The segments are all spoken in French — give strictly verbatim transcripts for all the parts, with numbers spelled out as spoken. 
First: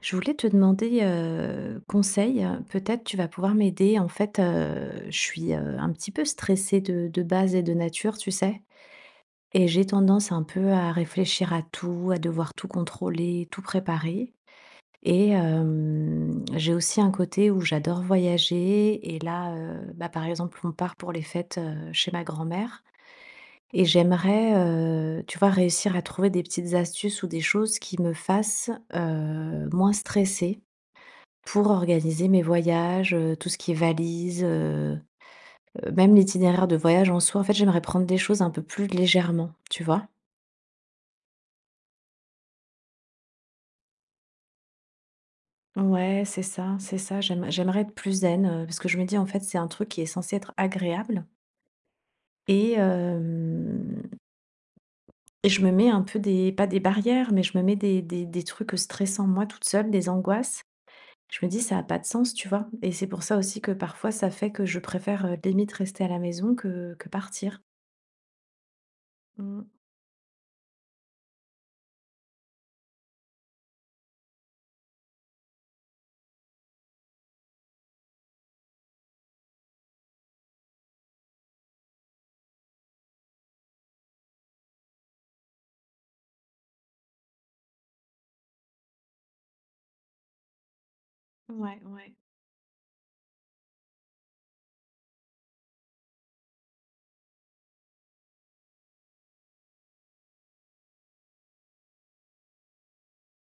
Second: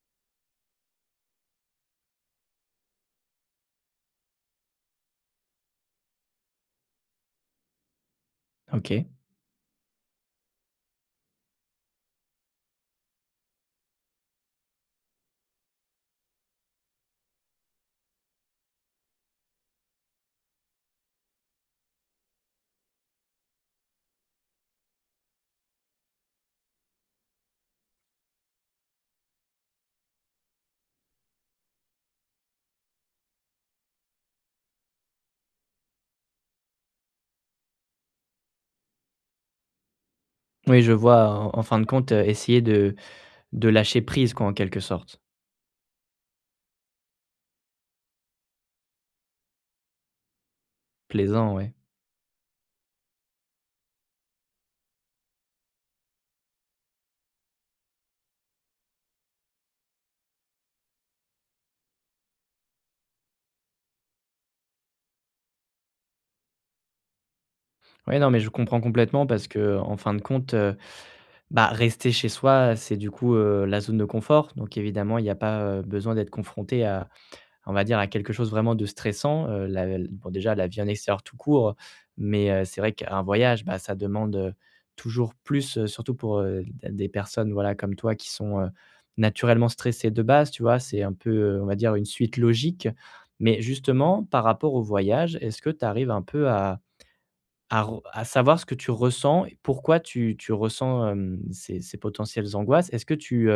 Je voulais te demander, heu, conseil, heu, peut-être tu vas pouvoir m'aider. En fait, heu, je suis, heu, un petit peu stressée de de base et de nature, tu sais? OK. Et j'ai tendance un peu à réfléchir à tout, à devoir tout contrôler, tout préparer. Et hem, j'ai aussi un côté où j'adore voyager et là, heu, bah, par exemple, on part pour les fêtes, heu, chez ma grand-mère et j'aimerais, heu, tu vois, réussir à trouver des petites astuces ou des choses qui me fassent, heu, moins stressée pour organiser mes voyages, heu, tout ce qui est valise, heu heu, même l'itinéraire de voyage en soi. En fait, j'aimerais prendre des choses un peu plus légèrement, tu vois? Oui, je vois, en en fin de compte, heu, essayer de de lâcher prise quoi, en quelque sorte. Ouais, c'est ça, c'est ça. J'aime j'aimerais être plus zen, heu, parce que je me dis, en fait, c'est un truc qui est censé être agréable Plaisant, ouais. et hem et je me mets un peu des pas des barrières, mais je me mets des des des trucs stressants, moi, toute seule, des angoisses. Je me dis: «Ça a pas de sens», tu vois? Et c'est pour ça aussi que parfois ça fait que je préfère, heu, limite rester à la maison que que partir. Ouais, non, mais je comprends complètement parce Mmh. que, en fin de compte, heu, bah, rester chez soi, c'est du coup, heu, la zone de confort, donc évidemment, il n'y a pas, heu, besoin d'être confronté à. On va dire à quelque chose vraiment de stressant, heu, la bon déjà la vie en extérieur tout court, mais heu, c'est vrai qu'un voyage, bah, ça demande, heu, toujours plus, heu, surtout pour, heu, des personnes, voilà, comme toi qui sont, heu, naturellement stressées de base, tu vois? C'est un peu, heu, on va Ouais, dire une ouais. suite logique. Mais justement, par rapport au voyage, est-ce que tu arrives un peu à à re à savoir ce que tu ressens et pourquoi tu tu ressens, hem, ces ces potentielles angoisses? Est-ce que tu,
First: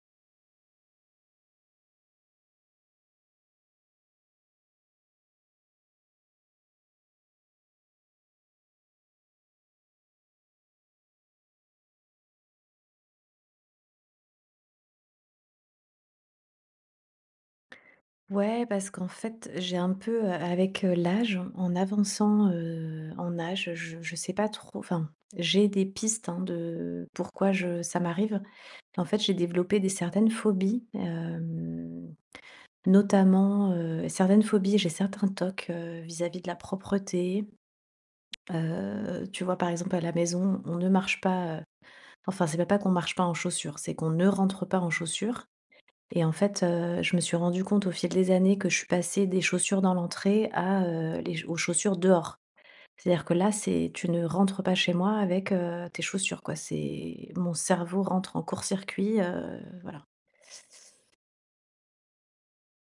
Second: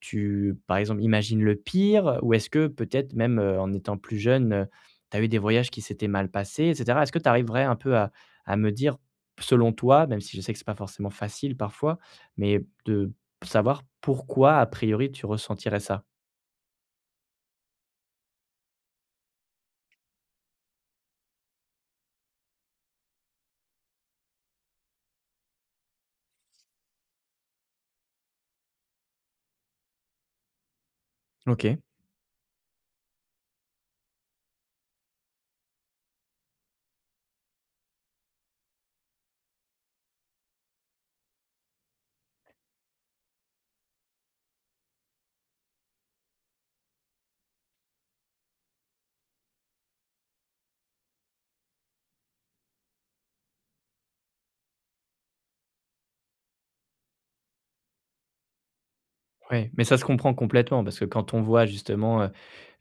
tu, par exemple, imagines le pire? Ou est-ce que peut-être même, heu, en étant plus jeune, heu, tu as eu des voyages qui s'étaient mal passés et cetera? Est-ce que tu arriverais un peu à à me dire, selon toi, même si je sais que c'est pas forcément facile parfois, mais de savoir pourquoi, a priori, tu ressentirais ça? Ouais, parce qu'en fait, j'ai un peu, heu, avec, heu, l'âge, en avançant, heu, en âge, je je sais pas trop enfin, j'ai des pistes, hein, de pourquoi je ça m'arrive. En fait, j'ai développé des certaines phobies, OK. hem, notamment, heu, certaines phobies, j'ai certains tocs, heu, vis-à-vis de la propreté. Heu, tu vois, par exemple, à la maison, on ne marche pas, heu enfin, c'est pas pas qu'on marche pas en chaussures, c'est qu'on ne rentre pas en chaussures. Et en fait, heu, je me suis rendu compte au fil des années que je suis passée des chaussures dans l'entrée à, heu, les aux chaussures dehors. C'est-à-dire que là, c'est tu ne rentres pas chez moi avec, heu, tes chaussures, quoi. C'est mon cerveau rentre en court-circuit, heu, Ouais, mais ça voilà. se comprend complètement parce que quand on voit justement,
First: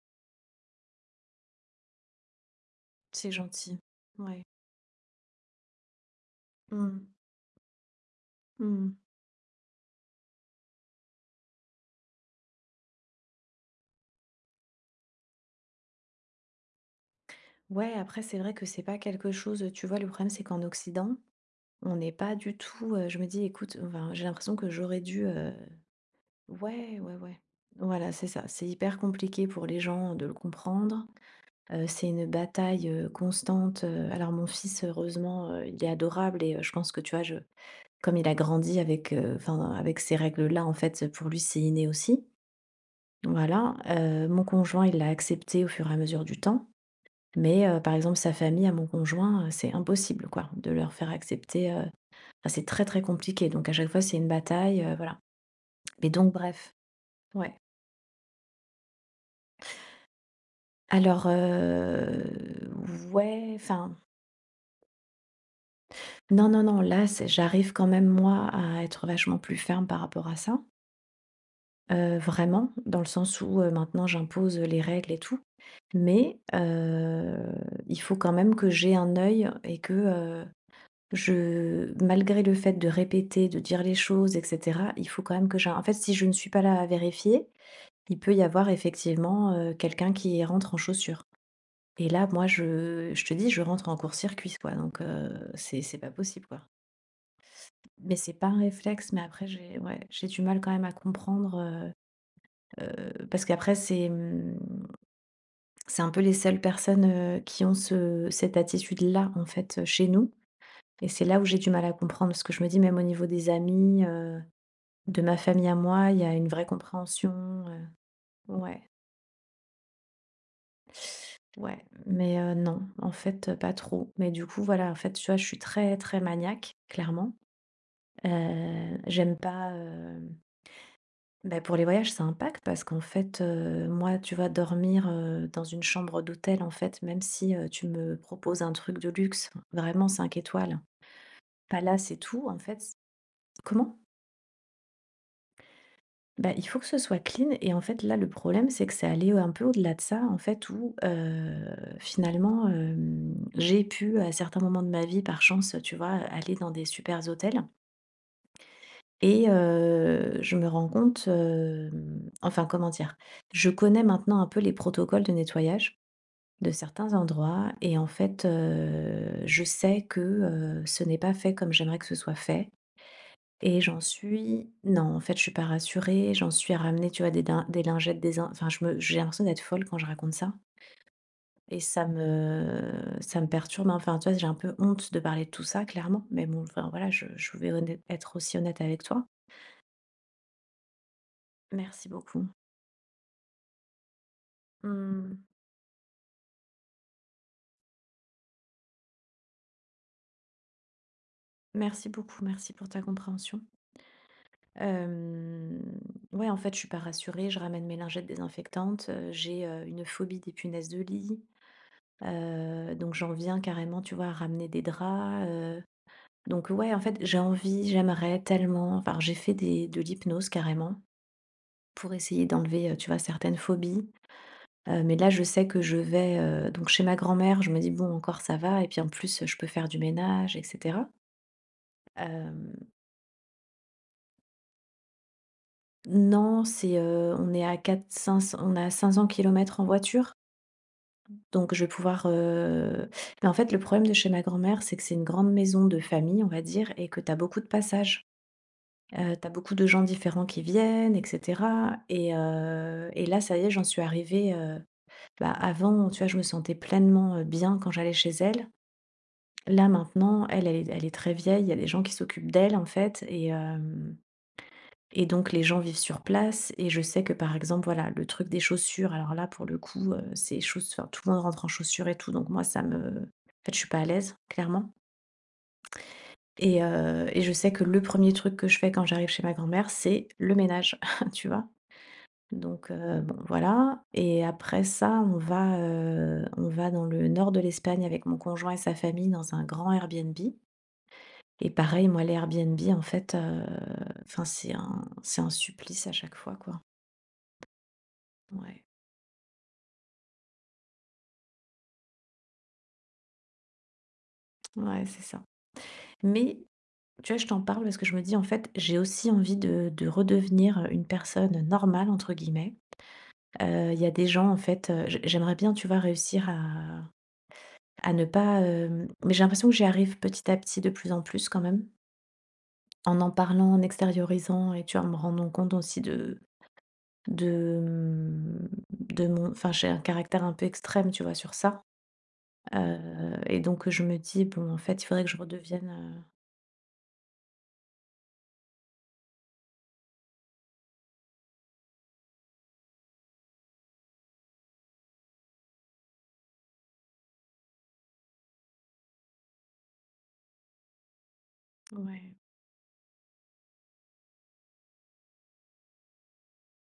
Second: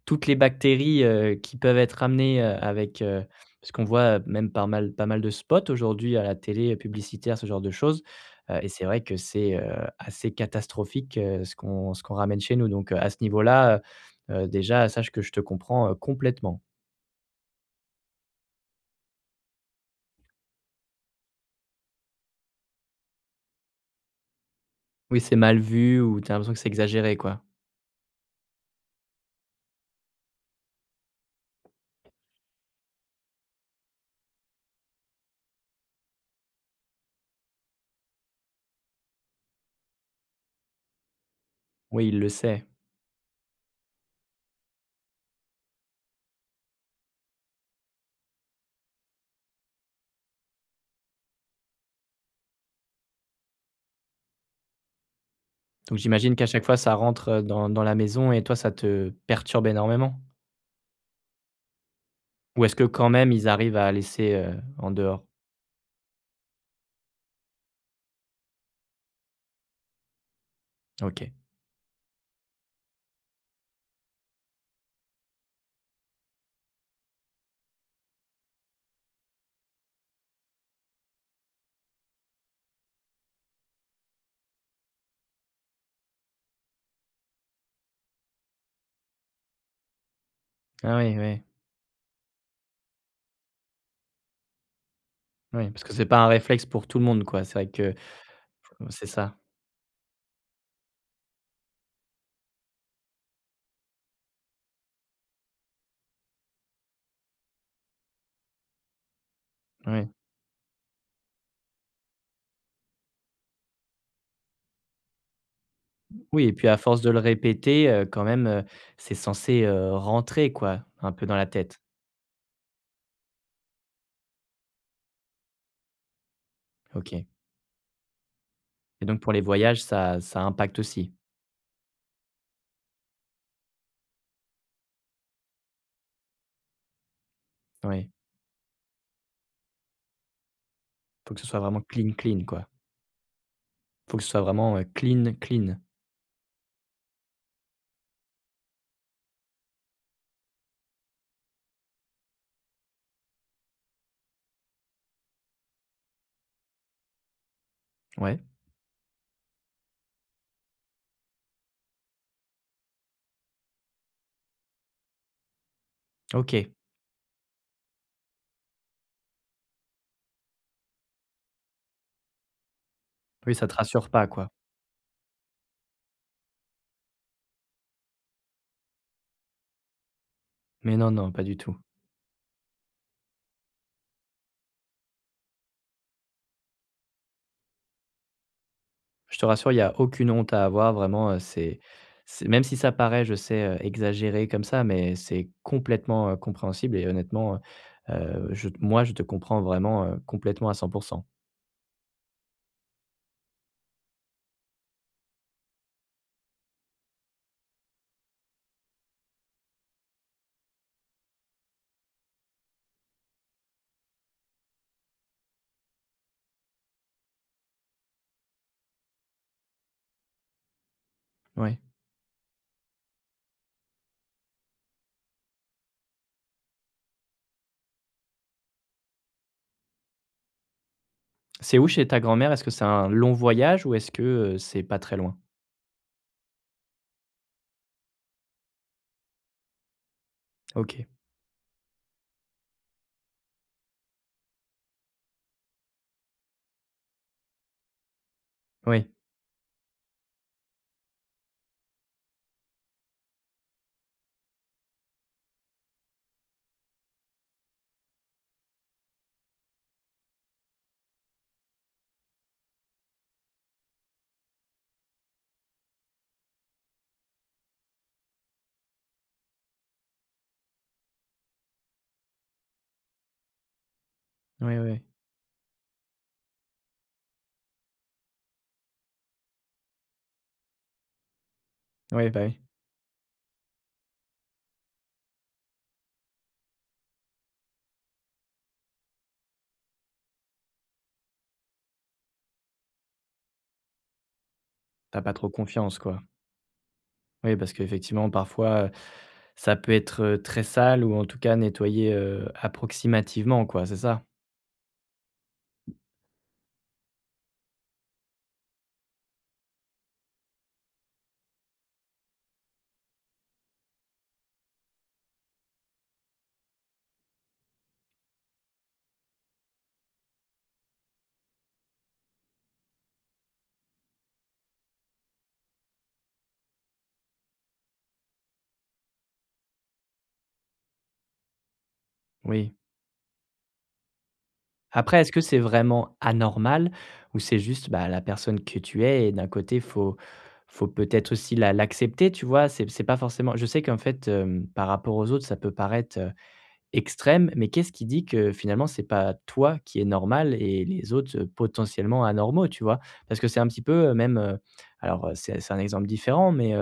toutes les bactéries, heu, qui peuvent être amenées, heu, avec, heu C'est parce gentil. qu'on voit, heu, Ouais. même pas mal pas mal de spots aujourd'hui à la télé, euh, Mmh. publicitaire ce genre de choses, heu et c'est Mmh. vrai que c'est, heu, assez catastrophique, heu, ce qu'on ce qu'on ramène chez nous donc heu, à ce niveau-là, heu heu, déjà sache que je te comprends, heu, complètement. Ouais, après, c'est vrai que c'est pas quelque chose, tu vois, le problème, c'est qu'en Occident, on n'est pas du tout, heu, je me dis: «Écoute», enfin, j'ai l'impression que j'aurais Oui, dû, c'est heu mal vu ou tu as l'impression que c'est ouais, ouais, exagéré, ouais. quoi. Voilà, c'est ça. C'est hyper compliqué pour les gens de le comprendre. Heu, c'est une bataille, heu, constante, heu, alors mon fils heureusement, heu, il est adorable. Et heu, je pense que tu vois, je comme il a grandi avec, heu, enfin avec ces règles-là en fait, pour lui c'est inné Oui, il aussi, le sait. voilà. Heu, mon conjoint il l'a accepté au fur et à mesure du temps. Mais heu, par exemple sa famille à mon conjoint, heu, c'est impossible quoi de leur faire accepter, heu, enfin c'est très, très compliqué. Donc à chaque fois c'est une bataille, heu, voilà. Donc Mais donc j'imagine qu'à chaque bref, fois ça rentre, heu, ouais. dans dans la maison et toi ça te perturbe énormément? Alors, Ou heu, est-ce que quand même ils ouais, arrivent à enfin laisser, heu, en dehors? non, non, non, là, c'est j'arrive quand même moi à être vachement plus ferme par rapport à ça. OK. Heu, vraiment, dans le sens où, heu, maintenant j'impose les règles et tout. Mais, heu, il faut quand même que j'ai un œil. Et que, heu, je malgré le fait de répéter, de dire les choses et cetera, il faut quand même que j'ai un- en fait, si je ne suis pas là à vérifier, il peut y avoir effectivement, heu, quelqu'un qui rentre en Ah oui, chaussure. oui. Et là, moi, je je te dis, je rentre en court-circuit, quoi. Donc, heu, Oui, c'est parce que c'est c'est pas pas un possible, quoi. réflexe pour tout le monde, quoi. C'est vrai que, heu, Mais c'est pas un c'est réflexe. Mais ça, après j'ai ouais, j'ai du mal quand même à comprendre, heu heu, parce qu'après c'est, mmh, c'est un peu les seules personnes, heu, qui ont ce cette attitude-là, en fait, heu, oui. chez nous. Et c'est là où j'ai du mal à comprendre. Parce que je me dis même au niveau des amis, heu, de ma famille à moi, il y a Oui une et vraie puis à force de le compréhension, heu, répéter, heu, quand même, heu, ouais, c'est censé, heu, rentrer quoi, un peu dans la tête? ouais, mais heu, non, en fait, heu, pas trop. Mais du coup, voilà, en fait, tu vois, je suis très, très maniaque, OK, clairement. Heu, et donc pour J'aime les pas, voyages, ça euh, ça impacte aussi? Bah, pour les voyages, ça impacte parce qu'en fait, heu, moi, tu vas dormir, heu, dans une chambre d'hôtel, en fait, même si, heu, tu Oui. me proposes un truc de luxe, enfin, vraiment cinq étoiles, Faut que ce soit vraiment clean, palace et clean, tout, en quoi. fait c comment? Faut que ce soit vraiment, heu, clean, clean. Bah, il faut que ce soit clean. Et en fait, là, le problème, c'est que c'est allé un peu au-delà de ça, en fait, où, heu, finalement, hem, j'ai pu, à certains moments de ma vie, par chance, tu vois, aller dans des supers hôtels. Ouais, Et heu, je me rends compte, hem, enfin, comment dire? Je connais maintenant un peu les protocoles de nettoyage OK. de certains endroits et en fait, heu, je sais que, heu, ce n'est pas fait comme j'aimerais que ce soit fait. Oui, ça te Et j'en rassure pas, quoi? suis non, en fait, je suis pas rassurée, j'en suis à ramener, tu vois, des din des lingettes, des in enfin, je me j'ai l'impression d'être folle quand je raconte ça. Mais non, non, pas du tout. Et ça me ça me perturbe, hein. Enfin, tu vois, j'ai un peu honte de parler de tout ça, clairement, mais bon, enfin, voilà, je je vais honnête être aussi honnête avec toi. Je te rassure, il y a aucune honte à avoir, vraiment, heu, c'est Merci c'est beaucoup. même si ça paraît, je sais, heu, exagéré comme ça, mais Mmh. c'est complètement, heu, compréhensible et honnêtement, heu je moi, je te comprends vraiment, heu, complètement à cent. Merci beaucoup, merci pour ta compréhension. Hem, ouais, en fait, je suis pas rassurée, je ramène mes lingettes désinfectantes, heu, j'ai, heu, une phobie des punaises de lit, heu, donc j'en viens carrément, tu vois, à ramener des draps, heu, donc ouais, en fait, j'ai envie, j'aimerais tellement enfin, j'ai fait des de l'hypnose carrément Ouais. pour essayer d'enlever, heu, tu vois, certaines phobies, heu, mais là, je sais que je vais, heu, donc chez ma grand-mère, je me dis: «Bon, encore ça va» et puis en plus, je peux faire du ménage et cetera. C'est où chez ta grand-mère? Est-ce que Hem c'est un long voyage ou est-ce que, heu, c'est pas très loin? Non, c'est, heu, on est à quatre cinq cents on a cinq cents kilomètres en voiture. OK. Donc je vais pouvoir, heu mais en fait, le problème de chez ma grand-mère, c'est que c'est une grande maison de famille, on va dire, et que tu as beaucoup de passages. Oui. Heu, tu beaucoup de gens différents qui viennent et cetera. Et heu et là, ça y est, j'en suis arrivée, heu, bah, avant, tu vois, je me sentais pleinement, heu, bien quand j'allais chez elle. Là, maintenant, elle, elle est elle est très vieille, il y a des gens qui s'occupent d'elle, en fait. et hem Et donc les gens vivent sur place et je sais que par exemple, voilà, le truc des chaussures, alors là pour le coup, heu, c'est chauss enfin tout le monde rentre en chaussures et tout, donc moi ça me en fait, je suis pas à l'aise, Oui, oui, clairement. oui. Et heu et je sais que le premier truc que je fais quand j'arrive chez ma grand-mère, c'est le ménage, tu vois? Oui, bah, oui. Donc heu, bon voilà. Et après ça, on va, heu, on va dans le nord de l'Espagne avec mon conjoint et sa famille dans un grand Airbnb. Et pareil, moi les Airbnb en fait, heu, enfin c'est un T'as pas c'est trop un confiance, supplice à quoi. chaque fois, quoi. Oui, parce qu'effectivement, Ouais. parfois, heu, ça peut être, heu, très sale ou en tout cas nettoyé, heu, approximativement quoi, c'est ça? Ouais, c'est ça. Mais tu vois, je t'en parle parce que je me dis, en fait, j'ai aussi envie de, de redevenir une personne normale, entre guillemets. Euh, Il y a des gens, en fait, euh, j- j'aimerais bien, tu vois, réussir à, à ne pas... euh, Mais j'ai l'impression que j'y arrive petit à petit de plus en plus quand même, en en parlant, en extériorisant et, tu vois, en me rendant compte aussi de... de, de mon... Enfin, j'ai un caractère un peu extrême, tu vois, sur ça. Oui. Euh, et donc, je me dis, bon, en fait, il Après, faudrait que est-ce je que c'est redevienne... vraiment euh, anormal ou c'est juste, bah, la personne que tu es et d'un côté, faut faut peut-être aussi la l'accepter, tu vois? C'est c'est pas forcément je sais qu'en fait, hem, par rapport aux autres, ça peut paraître, heu, extrême, mais qu'est-ce qui dit que finalement, c'est pas toi qui est normal et les autres, heu, potentiellement Ouais. anormaux, tu vois? Parce que c'est un petit peu, heu, même, heu, alors, heu, c'est c'est un exemple différent, mais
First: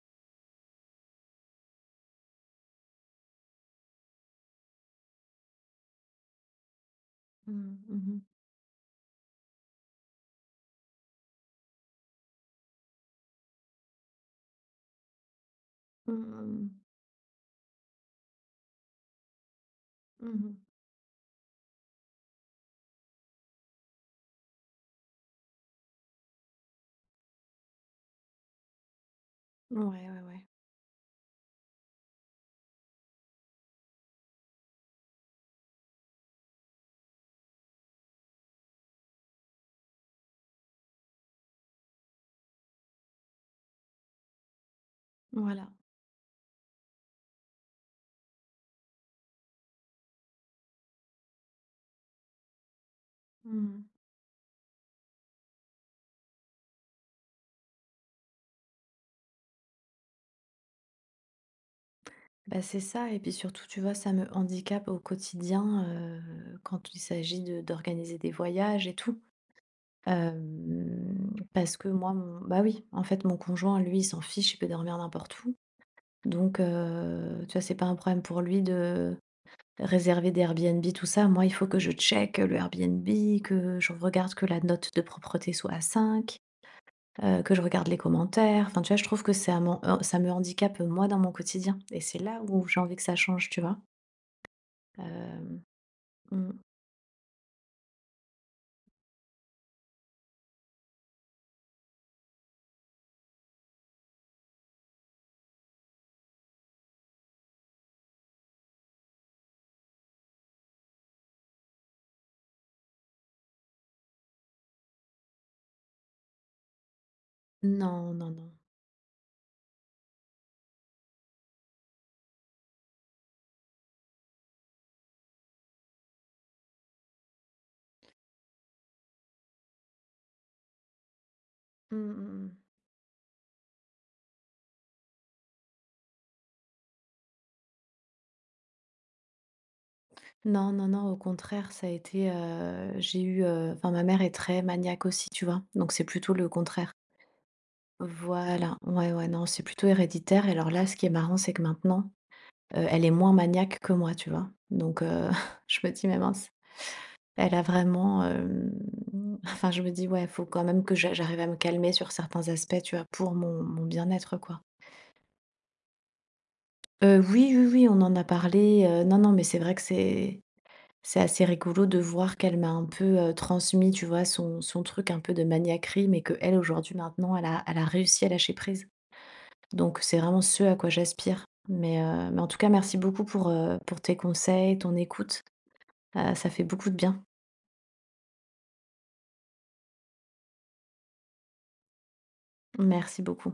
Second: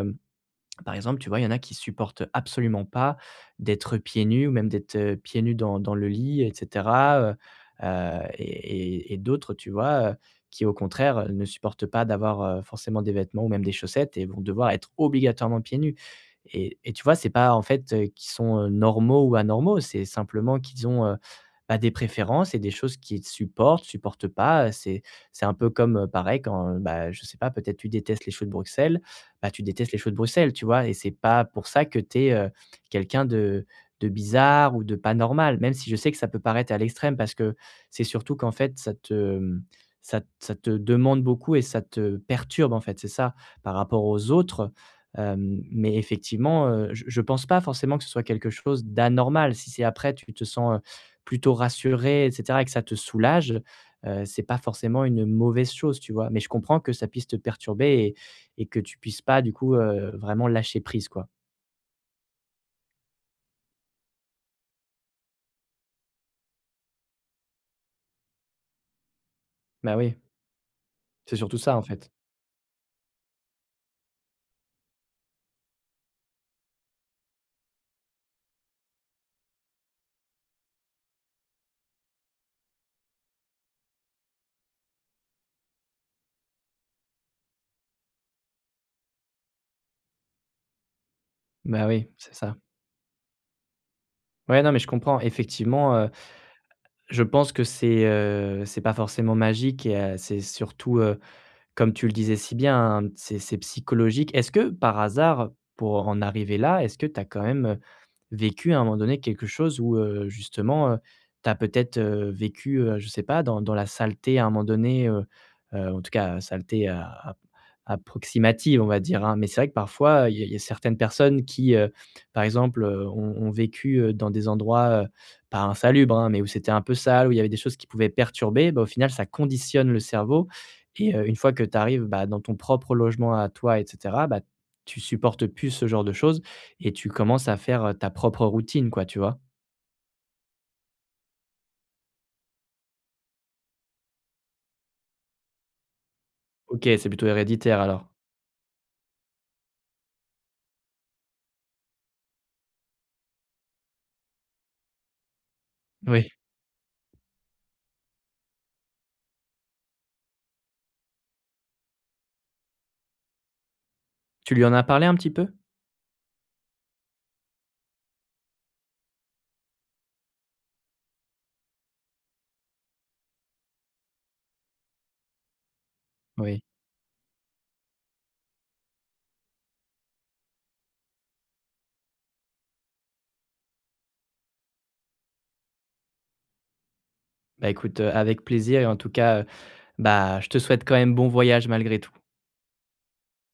par exemple, tu vois, il y en a qui supportent absolument pas d'être pieds nus ou même d'être, heu, pieds nus dans dans le lit et cetera, heu Mhm, heu mhm. et et et d'autres, tu vois, heu, qui au contraire, heu, ne supportent pas d'avoir, heu, forcément des vêtements ou même des chaussettes et vont devoir être obligatoirement pieds nus. Mmh mh. Et et tu vois, c'est pas en fait, heu, qu'ils sont, heu, normaux ou anormaux, c'est Mmh. simplement qu'ils ont, heu, bah, des préférences et des choses qu'ils supportent, supportent pas, c'est c'est un peu comme, heu, pareil quand, bah, je sais pas, peut-être tu détestes les choux de Bruxelles, bah, tu Ouais, détestes les choses de ouais, ouais. Bruxelles, tu vois? Et c'est pas pour ça que tu es, heu, quelqu'un de de bizarre ou de pas normal, même si je sais que ça peut paraître à l'extrême parce que c'est surtout qu'en fait ça te, ça ça te demande beaucoup et ça te perturbe, en fait, c'est ça, par rapport aux autres. Hem, Voilà. mais effectivement, heu, je je pense pas forcément que ce soit quelque chose d'anormal. Si c'est après tu te sens, heu, plutôt rassuré et cetera et que ça te soulage, Mmh. heu, c'est pas forcément une mauvaise chose, tu vois? Mais je comprends que ça puisse te perturber et que tu puisses pas, du coup, heu, vraiment lâcher prise, quoi. Bah, c'est ça et puis surtout, tu vois, ça me handicape au quotidien, heu, quand il s'agit de d'organiser des voyages et tout. Bah, oui, Hem, c'est surtout Parce ça, en que fait. moi, mon bah, oui, en fait, mon conjoint, lui, il s'en fiche, il peut dormir n'importe où. Donc heu, tu vois, c'est pas un problème pour lui de réserver des Airbnb, tout ça. Moi, il faut que je check le Airbnb, que je regarde que la note de propreté soit à cinq, heu, que je regarde les commentaires. Enfin, tu vois, je trouve que ça m'en heu, ça me handicape, moi, dans mon quotidien. Bah, Et oui, c'est c'est là ça. où j'ai envie que ça change, tu vois? Ouais, non, mais je comprends. Hem, Effectivement, heu, mmh, je pense que c'est, heu, c'est pas forcément magique et heu, c'est surtout, heu, comme tu le disais si bien, hein, c'est c'est psychologique. Est-ce que par hasard, pour en arriver là, est-ce que tu as quand même, heu vécu à un moment donné quelque chose où, heu, justement, heu, tu as peut-être, heu, vécu, heu, je sais pas, dans dans la saleté à un moment donné, heu heu, en tout cas saleté a a non, non, non. approximative, on va dire, hein. Mais c'est vrai que parfois, il y a il y a certaines personnes qui, heu, par exemple, heu, ont ont vécu, heu, dans des endroits, heu, pas insalubres, hein, mais où c'était un peu sale, où il y avait des choses qui pouvaient perturber, bah, au final, ça conditionne le cerveau et heu, une fois que tu Mmh, arrives, bah, dans mmh ton mh. propre logement à toi et cetera, bah, tu supportes plus ce genre de choses et tu commences à faire, heu, ta propre routine quoi, tu vois? Non, non, non, au contraire, ça a été, heu, j'ai eu, heu enfin, ma mère est très maniaque aussi, tu vois? Donc c'est plutôt le OK, contraire. c'est plutôt héréditaire alors. Voilà, ouais, ouais, non, c'est plutôt héréditaire. Et alors là, ce qui est marrant, c'est que maintenant, heu, elle est moins maniaque que moi, tu vois? Donc heu, je me dis: «Mais Oui. mince». Elle a vraiment, hem, enfin, je me dis: «Ouais, il faut quand même que j'a j'arrive à me calmer sur certains aspects», tu vois? Pour mon mon bien-être, Tu quoi. lui en as parlé un petit peu? Heu, oui, oui, oui, on en a parlé, heu, non, non, mais c'est vrai que c'est c'est assez rigolo de voir qu'elle m'a un peu, heu, transmis, tu vois, son son truc un peu de maniaquerie, mais que elle Oui. aujourd'hui, maintenant, elle a elle a réussi à lâcher prise. Donc c'est vraiment ce à quoi j'aspire. Mais heu, mais en tout cas, merci beaucoup pour, heu, pour tes conseils, ton écoute. Heu, ça fait beaucoup de bien. Bah écoute, heu, avec plaisir et en tout cas, heu, bah, je te souhaite quand même bon voyage malgré tout. Merci beaucoup.